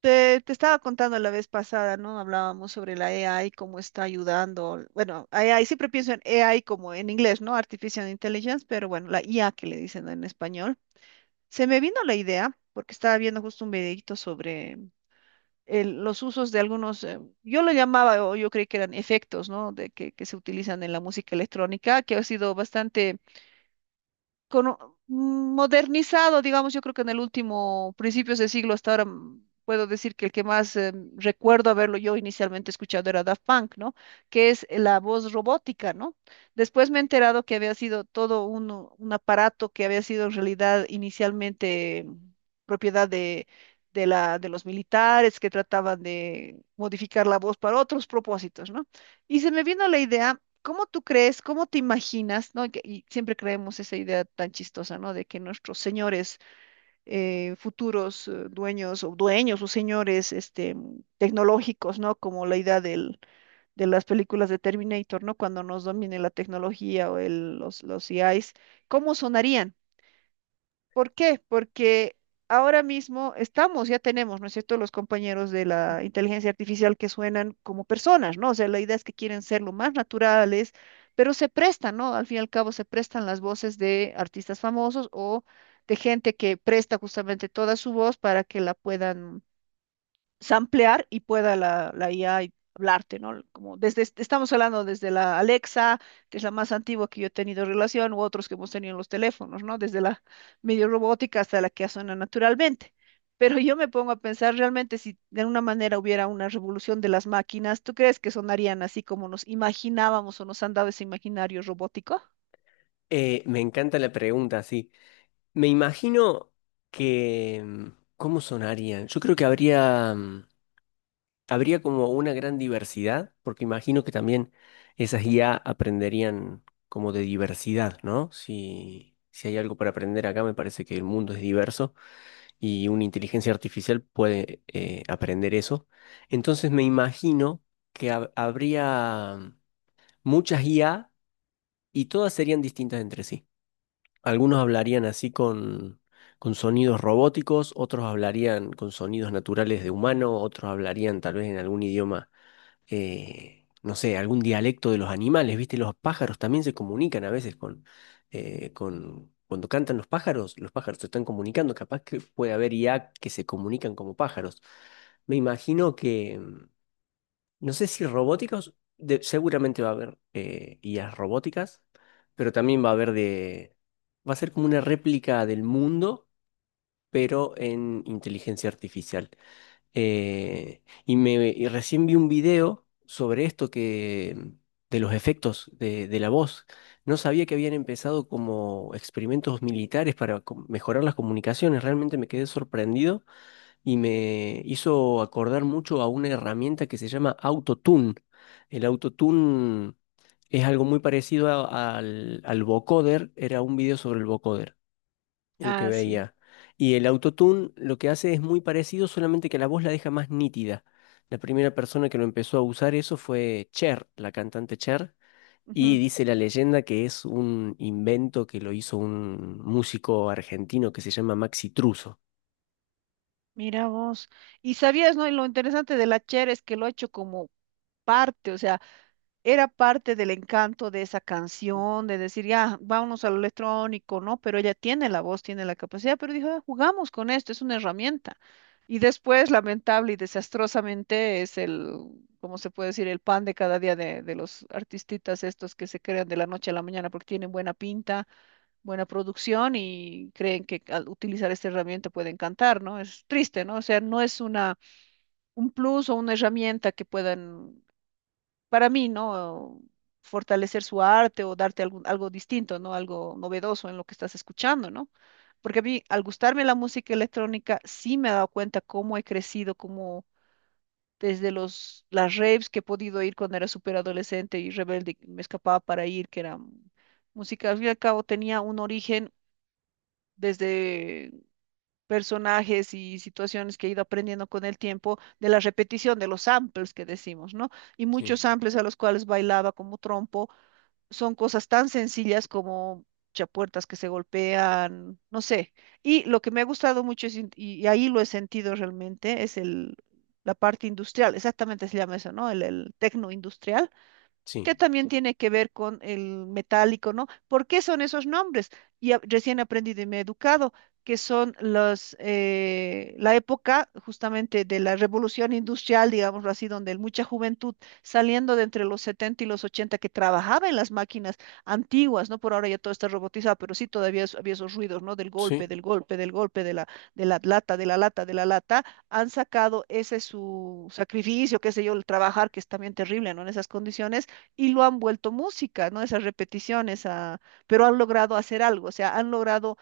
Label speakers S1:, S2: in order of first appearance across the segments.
S1: Te estaba contando la vez pasada, ¿no? Hablábamos sobre la AI, cómo está ayudando. Bueno, AI, siempre pienso en AI como en inglés, ¿no? Artificial Intelligence, pero bueno, la IA que le dicen en español. Se me vino la idea, porque estaba viendo justo un videito sobre los usos de algunos, yo lo llamaba, o yo creí que eran efectos, ¿no? De que se utilizan en la música electrónica, que ha sido bastante modernizado, digamos, yo creo que en el último, principios de siglo hasta ahora, puedo decir que el que más recuerdo haberlo yo inicialmente escuchado era Daft Punk, ¿no? Que es la voz robótica, ¿no? Después me he enterado que había sido todo un aparato que había sido en realidad inicialmente propiedad de... De de los militares que trataban de modificar la voz para otros propósitos, ¿no? Y se me vino la idea. ¿Cómo tú crees?, ¿cómo te imaginas?, ¿no? Y siempre creemos esa idea tan chistosa, ¿no? De que nuestros señores, futuros, dueños o señores, tecnológicos, ¿no? Como la idea de las películas de Terminator, ¿no? Cuando nos domine la tecnología o los EIs, ¿cómo sonarían? ¿Por qué? Porque ahora mismo estamos, ya tenemos, ¿no es cierto?, los compañeros de la inteligencia artificial que suenan como personas, ¿no? O sea, la idea es que quieren ser lo más naturales, pero se prestan, ¿no? Al fin y al cabo, se prestan las voces de artistas famosos o de gente que presta justamente toda su voz para que la puedan samplear y pueda la IA y hablarte, ¿no? Como desde, estamos hablando desde la Alexa, que es la más antigua que yo he tenido relación, u otros que hemos tenido en los teléfonos, ¿no? Desde la medio robótica hasta la que suena naturalmente. Pero yo me pongo a pensar realmente: si de alguna manera hubiera una revolución de las máquinas, ¿tú crees que sonarían así como nos imaginábamos o nos han dado ese imaginario robótico?
S2: Me encanta la pregunta, sí. Me imagino que ¿cómo sonarían? Yo creo que habría como una gran diversidad, porque imagino que también esas IA aprenderían como de diversidad, ¿no? Si hay algo para aprender acá, me parece que el mundo es diverso y una inteligencia artificial puede aprender eso. Entonces me imagino que habría muchas IA y todas serían distintas entre sí. Algunos hablarían así con sonidos robóticos, otros hablarían con sonidos naturales de humano, otros hablarían tal vez en algún idioma, no sé, algún dialecto de los animales, ¿viste? Los pájaros también se comunican a veces Cuando cantan los pájaros se están comunicando, capaz que puede haber IA que se comunican como pájaros. Me imagino que... No sé si robóticos, seguramente va a haber IAs robóticas, pero también va a haber de... Va a ser como una réplica del mundo, pero en inteligencia artificial. Y recién vi un video sobre esto, de los efectos de la voz. No sabía que habían empezado como experimentos militares para mejorar las comunicaciones. Realmente me quedé sorprendido y me hizo acordar mucho a una herramienta que se llama Autotune. El Autotune es algo muy parecido al vocoder, era un video sobre el vocoder, el que
S1: Ah, sí.
S2: veía. Y el Autotune lo que hace es muy parecido, solamente que la voz la deja más nítida. La primera persona que lo empezó a usar eso fue Cher, la cantante Cher. Y
S1: Ujú.
S2: dice la leyenda que es un invento que lo hizo un músico argentino que se llama Maxi Truso.
S1: Mira vos. Y sabías, ¿no? Y lo interesante de la Cher es que lo ha hecho como parte, o sea, era parte del encanto de esa canción, de decir: ya, vámonos a lo electrónico, ¿no? Pero ella tiene la voz, tiene la capacidad, pero dijo: "Ah, jugamos con esto, es una herramienta". Y después, lamentable y desastrosamente, es el, ¿cómo se puede decir?, el pan de cada día de los artistitas estos que se crean de la noche a la mañana porque tienen buena pinta, buena producción, y creen que al utilizar esta herramienta pueden cantar, ¿no? Es triste, ¿no? O sea, no es una, un plus o una herramienta que puedan, para mí, ¿no?, fortalecer su arte o darte algo distinto, ¿no? Algo novedoso en lo que estás escuchando, ¿no? Porque a mí, al gustarme la música electrónica, sí me he dado cuenta cómo he crecido, cómo desde las raves que he podido ir cuando era súper adolescente y rebelde, me escapaba para ir, que era música, al fin y al cabo, tenía un origen desde personajes y situaciones que he ido aprendiendo con el tiempo de la repetición de los samples que decimos, ¿no? Y
S2: Sí,
S1: muchos samples a los cuales bailaba como trompo son cosas tan sencillas como chapuertas que se golpean, no sé. Y lo que me ha gustado mucho es y ahí lo he sentido realmente es el la parte industrial, exactamente se llama eso, ¿no? El tecno industrial, que
S2: sí,
S1: también tiene que ver con el metálico, ¿no? ¿Por qué son esos nombres? Y recién aprendí de mi educado que son los, la época justamente de la revolución industrial, digámoslo así, donde mucha juventud saliendo de entre los 70 y los 80 que trabajaba en las máquinas antiguas, ¿no? Por ahora ya todo está robotizado, pero sí todavía había esos ruidos, ¿no? Del golpe,
S2: sí.
S1: del golpe, del golpe, de la lata, de la lata, de la lata, han sacado ese su sacrificio, qué sé yo, el trabajar, que es también terrible, ¿no? En esas condiciones, y lo han vuelto música, ¿no? Esas repeticiones, ah, pero han logrado hacer algo, o sea, han logrado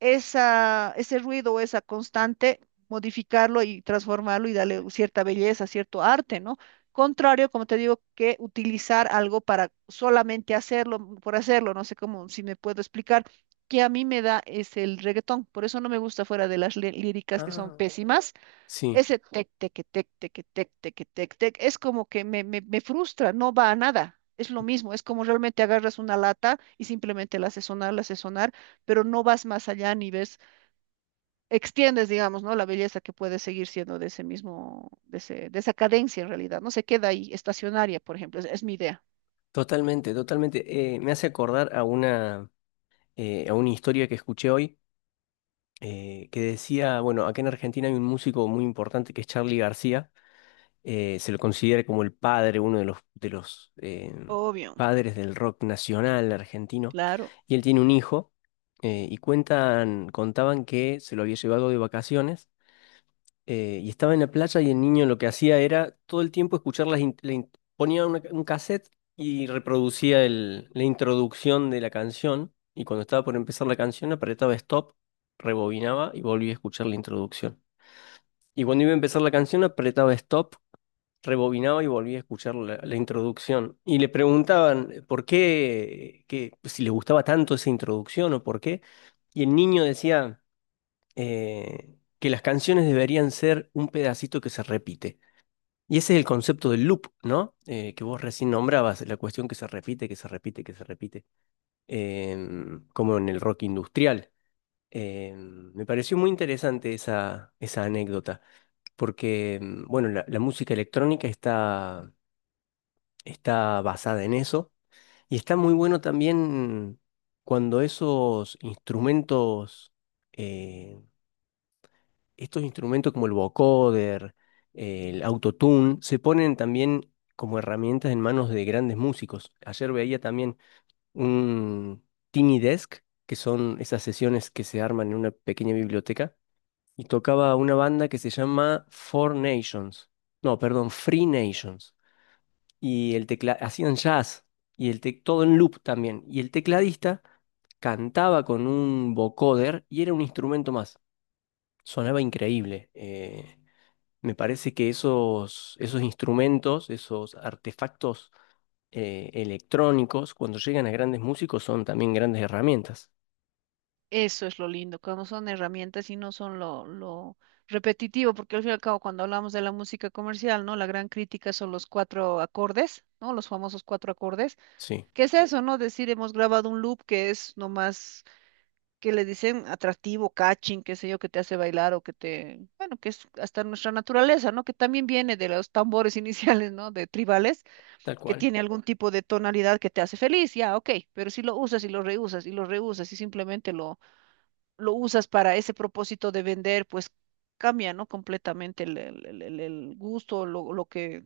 S1: esa, ese ruido, o esa constante, modificarlo y transformarlo y darle cierta belleza, cierto arte, ¿no? Contrario, como te digo, que utilizar algo para solamente hacerlo, por hacerlo, no sé cómo, si me puedo explicar, que a mí me da es el reggaetón, por eso no me gusta, fuera de líricas, que son
S2: Ah,
S1: pésimas.
S2: sí,
S1: Ese tec, tec, tec, tec, tec, tec, tec, tec, es como que me frustra, no va a nada. Es lo mismo, es como realmente agarras una lata y simplemente la haces sonar, pero no vas más allá ni ves, extiendes, digamos, ¿no?, la belleza que puede seguir siendo de ese mismo, de ese, de esa cadencia en realidad. No se queda ahí, estacionaria, por ejemplo, es mi idea.
S2: totalmente, totalmente. Me hace acordar a una historia que escuché hoy, que decía, bueno, acá en Argentina hay un músico muy importante que es Charly García. Se lo considera como el padre, uno de los
S1: Obvio,
S2: padres del rock nacional argentino.
S1: claro.
S2: Y él tiene un hijo, y cuentan, contaban que se lo había llevado de vacaciones, y estaba en la playa y el niño lo que hacía era todo el tiempo escuchar las... in- la in- ponía un cassette y reproducía la introducción de la canción y cuando estaba por empezar la canción apretaba stop, rebobinaba y volvía a escuchar la introducción. Y cuando iba a empezar la canción apretaba stop, rebobinaba y volvía a escuchar la introducción. Y le preguntaban por qué, que, si le gustaba tanto esa introducción o por qué. Y el niño decía que las canciones deberían ser un pedacito que se repite. Y ese es el concepto del loop, ¿no? Que vos recién nombrabas, la cuestión que se repite, que se repite, que se repite, como en el rock industrial. Me pareció muy interesante esa, esa anécdota, porque, bueno, la música electrónica está, está basada en eso, y está muy bueno también cuando esos instrumentos eh, estos instrumentos como el vocoder, el autotune, se ponen también como herramientas en manos de grandes músicos. Ayer veía también un Tiny Desk, que son esas sesiones que se arman en una pequeña biblioteca, y tocaba una banda que se llama Four Nations, no, perdón, Free Nations, y el tecla hacían jazz, y todo en loop también, y el tecladista cantaba con un vocoder y era un instrumento más. Sonaba increíble. Me parece que esos, esos instrumentos, esos artefactos electrónicos, cuando llegan a grandes músicos, son también grandes herramientas.
S1: Eso es lo lindo, cuando son herramientas y no son lo repetitivo, porque al fin y al cabo, cuando hablamos de la música comercial, ¿no?, la gran crítica son los cuatro acordes, ¿no? Los famosos cuatro acordes.
S2: Sí,
S1: ¿Qué es eso, no? Decir: hemos grabado un loop que es nomás, que le dicen atractivo, catching, qué sé yo, que te hace bailar o que te, bueno, que es hasta nuestra naturaleza, ¿no? Que también viene de los tambores iniciales, ¿no? De tribales,
S2: tal
S1: que
S2: cual.
S1: tiene algún tipo de tonalidad que te hace feliz. Ya, ok, pero si lo usas y lo reusas y lo reusas y simplemente lo usas para ese propósito de vender, pues cambia, ¿no? Completamente el gusto, lo que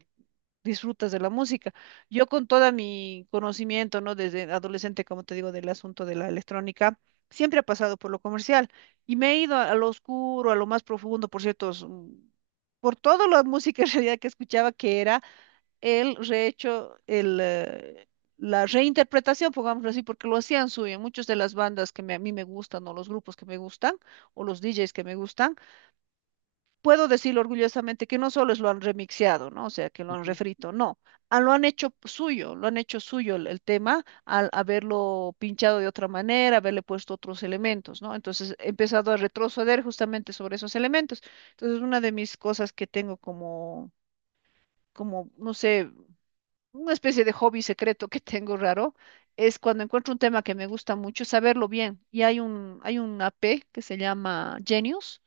S1: disfrutas de la música. Yo, con todo mi conocimiento, ¿no?, desde adolescente, como te digo, del asunto de la electrónica, siempre he pasado por lo comercial y me he ido a lo oscuro, a lo más profundo, por ciertos... por toda la música en realidad que escuchaba, que era él rehecho la reinterpretación, pongámoslo así, porque lo hacían suyo. En muchas de las bandas que a mí me gustan, o los grupos que me gustan, o los DJs que me gustan, puedo decir orgullosamente que no solo es lo han remixeado, ¿no? O sea, que lo han
S2: Ujú,
S1: refrito, no. Ah, lo han hecho suyo, lo han hecho suyo el tema, al haberlo pinchado de otra manera, haberle puesto otros elementos, ¿no? Entonces he empezado a retroceder justamente sobre esos elementos. Entonces, una de mis cosas que tengo como, no sé, una especie de hobby secreto que tengo raro, es cuando encuentro un tema que me gusta mucho, saberlo bien. Y hay una app que se llama Genius,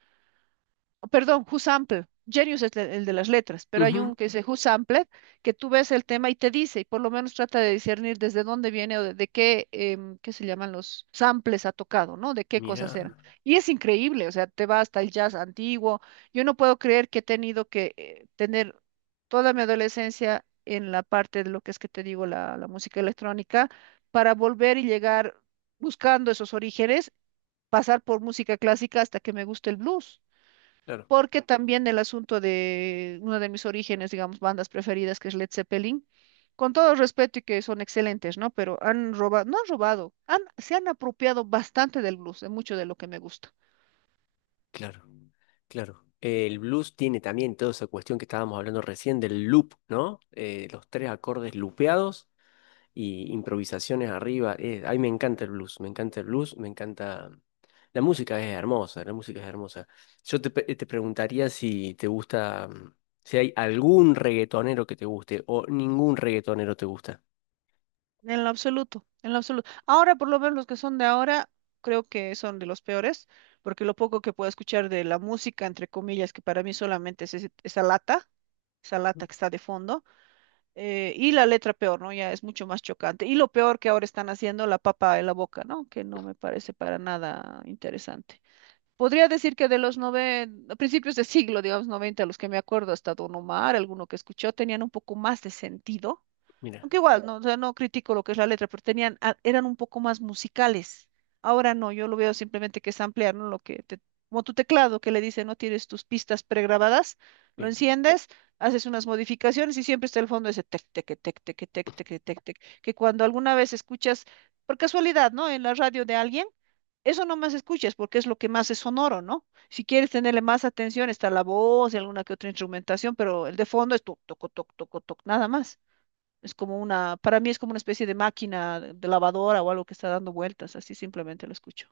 S1: perdón, Who Sampled. Genius es el de las letras, pero hay
S2: ujú.
S1: un que dice Who Sampled, que tú ves el tema y te dice, y por lo menos trata de discernir desde dónde viene o de qué, qué se llaman los samples ha tocado, ¿no? De qué cosas eran.
S2: Mira,
S1: Y es increíble, o sea, te va hasta el jazz antiguo. Yo no puedo creer que he tenido que tener toda mi adolescencia en la parte de lo que es, que te digo, la música electrónica, para volver y llegar buscando esos orígenes, pasar por música clásica hasta que me guste el blues,
S2: claro,
S1: porque también el asunto de uno de mis orígenes, digamos, bandas preferidas, que es Led Zeppelin, con todo respeto y que son excelentes, ¿no?, pero han robado, no han robado, han, se han apropiado bastante del blues, de mucho de lo que me gusta.
S2: claro, claro. El blues tiene también toda esa cuestión que estábamos hablando recién del loop, ¿no? Los tres acordes loopeados y improvisaciones arriba. Ay, me encanta el blues, me encanta el blues, me encanta. La música es hermosa, la música es hermosa. Te preguntaría si te gusta si hay algún reggaetonero que te guste o ningún reggaetonero te gusta.
S1: En lo absoluto, en lo absoluto. Ahora, por lo menos los que son de ahora, creo que son de los peores, porque lo poco que puedo escuchar de la música, entre comillas, que para mí solamente es esa
S2: Ujú.
S1: lata que está de fondo, y la letra peor, ¿no? Ya es mucho más chocante. Y lo peor, que ahora están haciendo la papa en la boca, ¿no? Que no me parece para nada interesante. Podría decir que de principios de siglo, digamos, 90, los que me acuerdo, hasta Don Omar, alguno que escuchó, tenían un poco más de sentido.
S2: Mira,
S1: Aunque igual, no, o sea, no critico lo que es la letra, pero tenían, eran un poco más musicales. Ahora no, yo lo veo simplemente que es ampliar, ¿no? Lo como tu teclado que le dice, no, tienes tus pistas pregrabadas, lo
S2: sí.
S1: enciendes, haces unas modificaciones y siempre está el fondo ese tec, tec, tec, tec, tec, tec, tec, tec, que cuando alguna vez escuchas, por casualidad, ¿no?, en la radio de alguien, eso no más escuchas, porque es lo que más es sonoro, ¿no? Si quieres tenerle más atención, está la voz y alguna que otra instrumentación, pero el de fondo es toc, toc, toc, toc, toc, nada más. Es como una, para mí es como una especie de máquina de lavadora o algo que está dando vueltas, así simplemente lo escucho.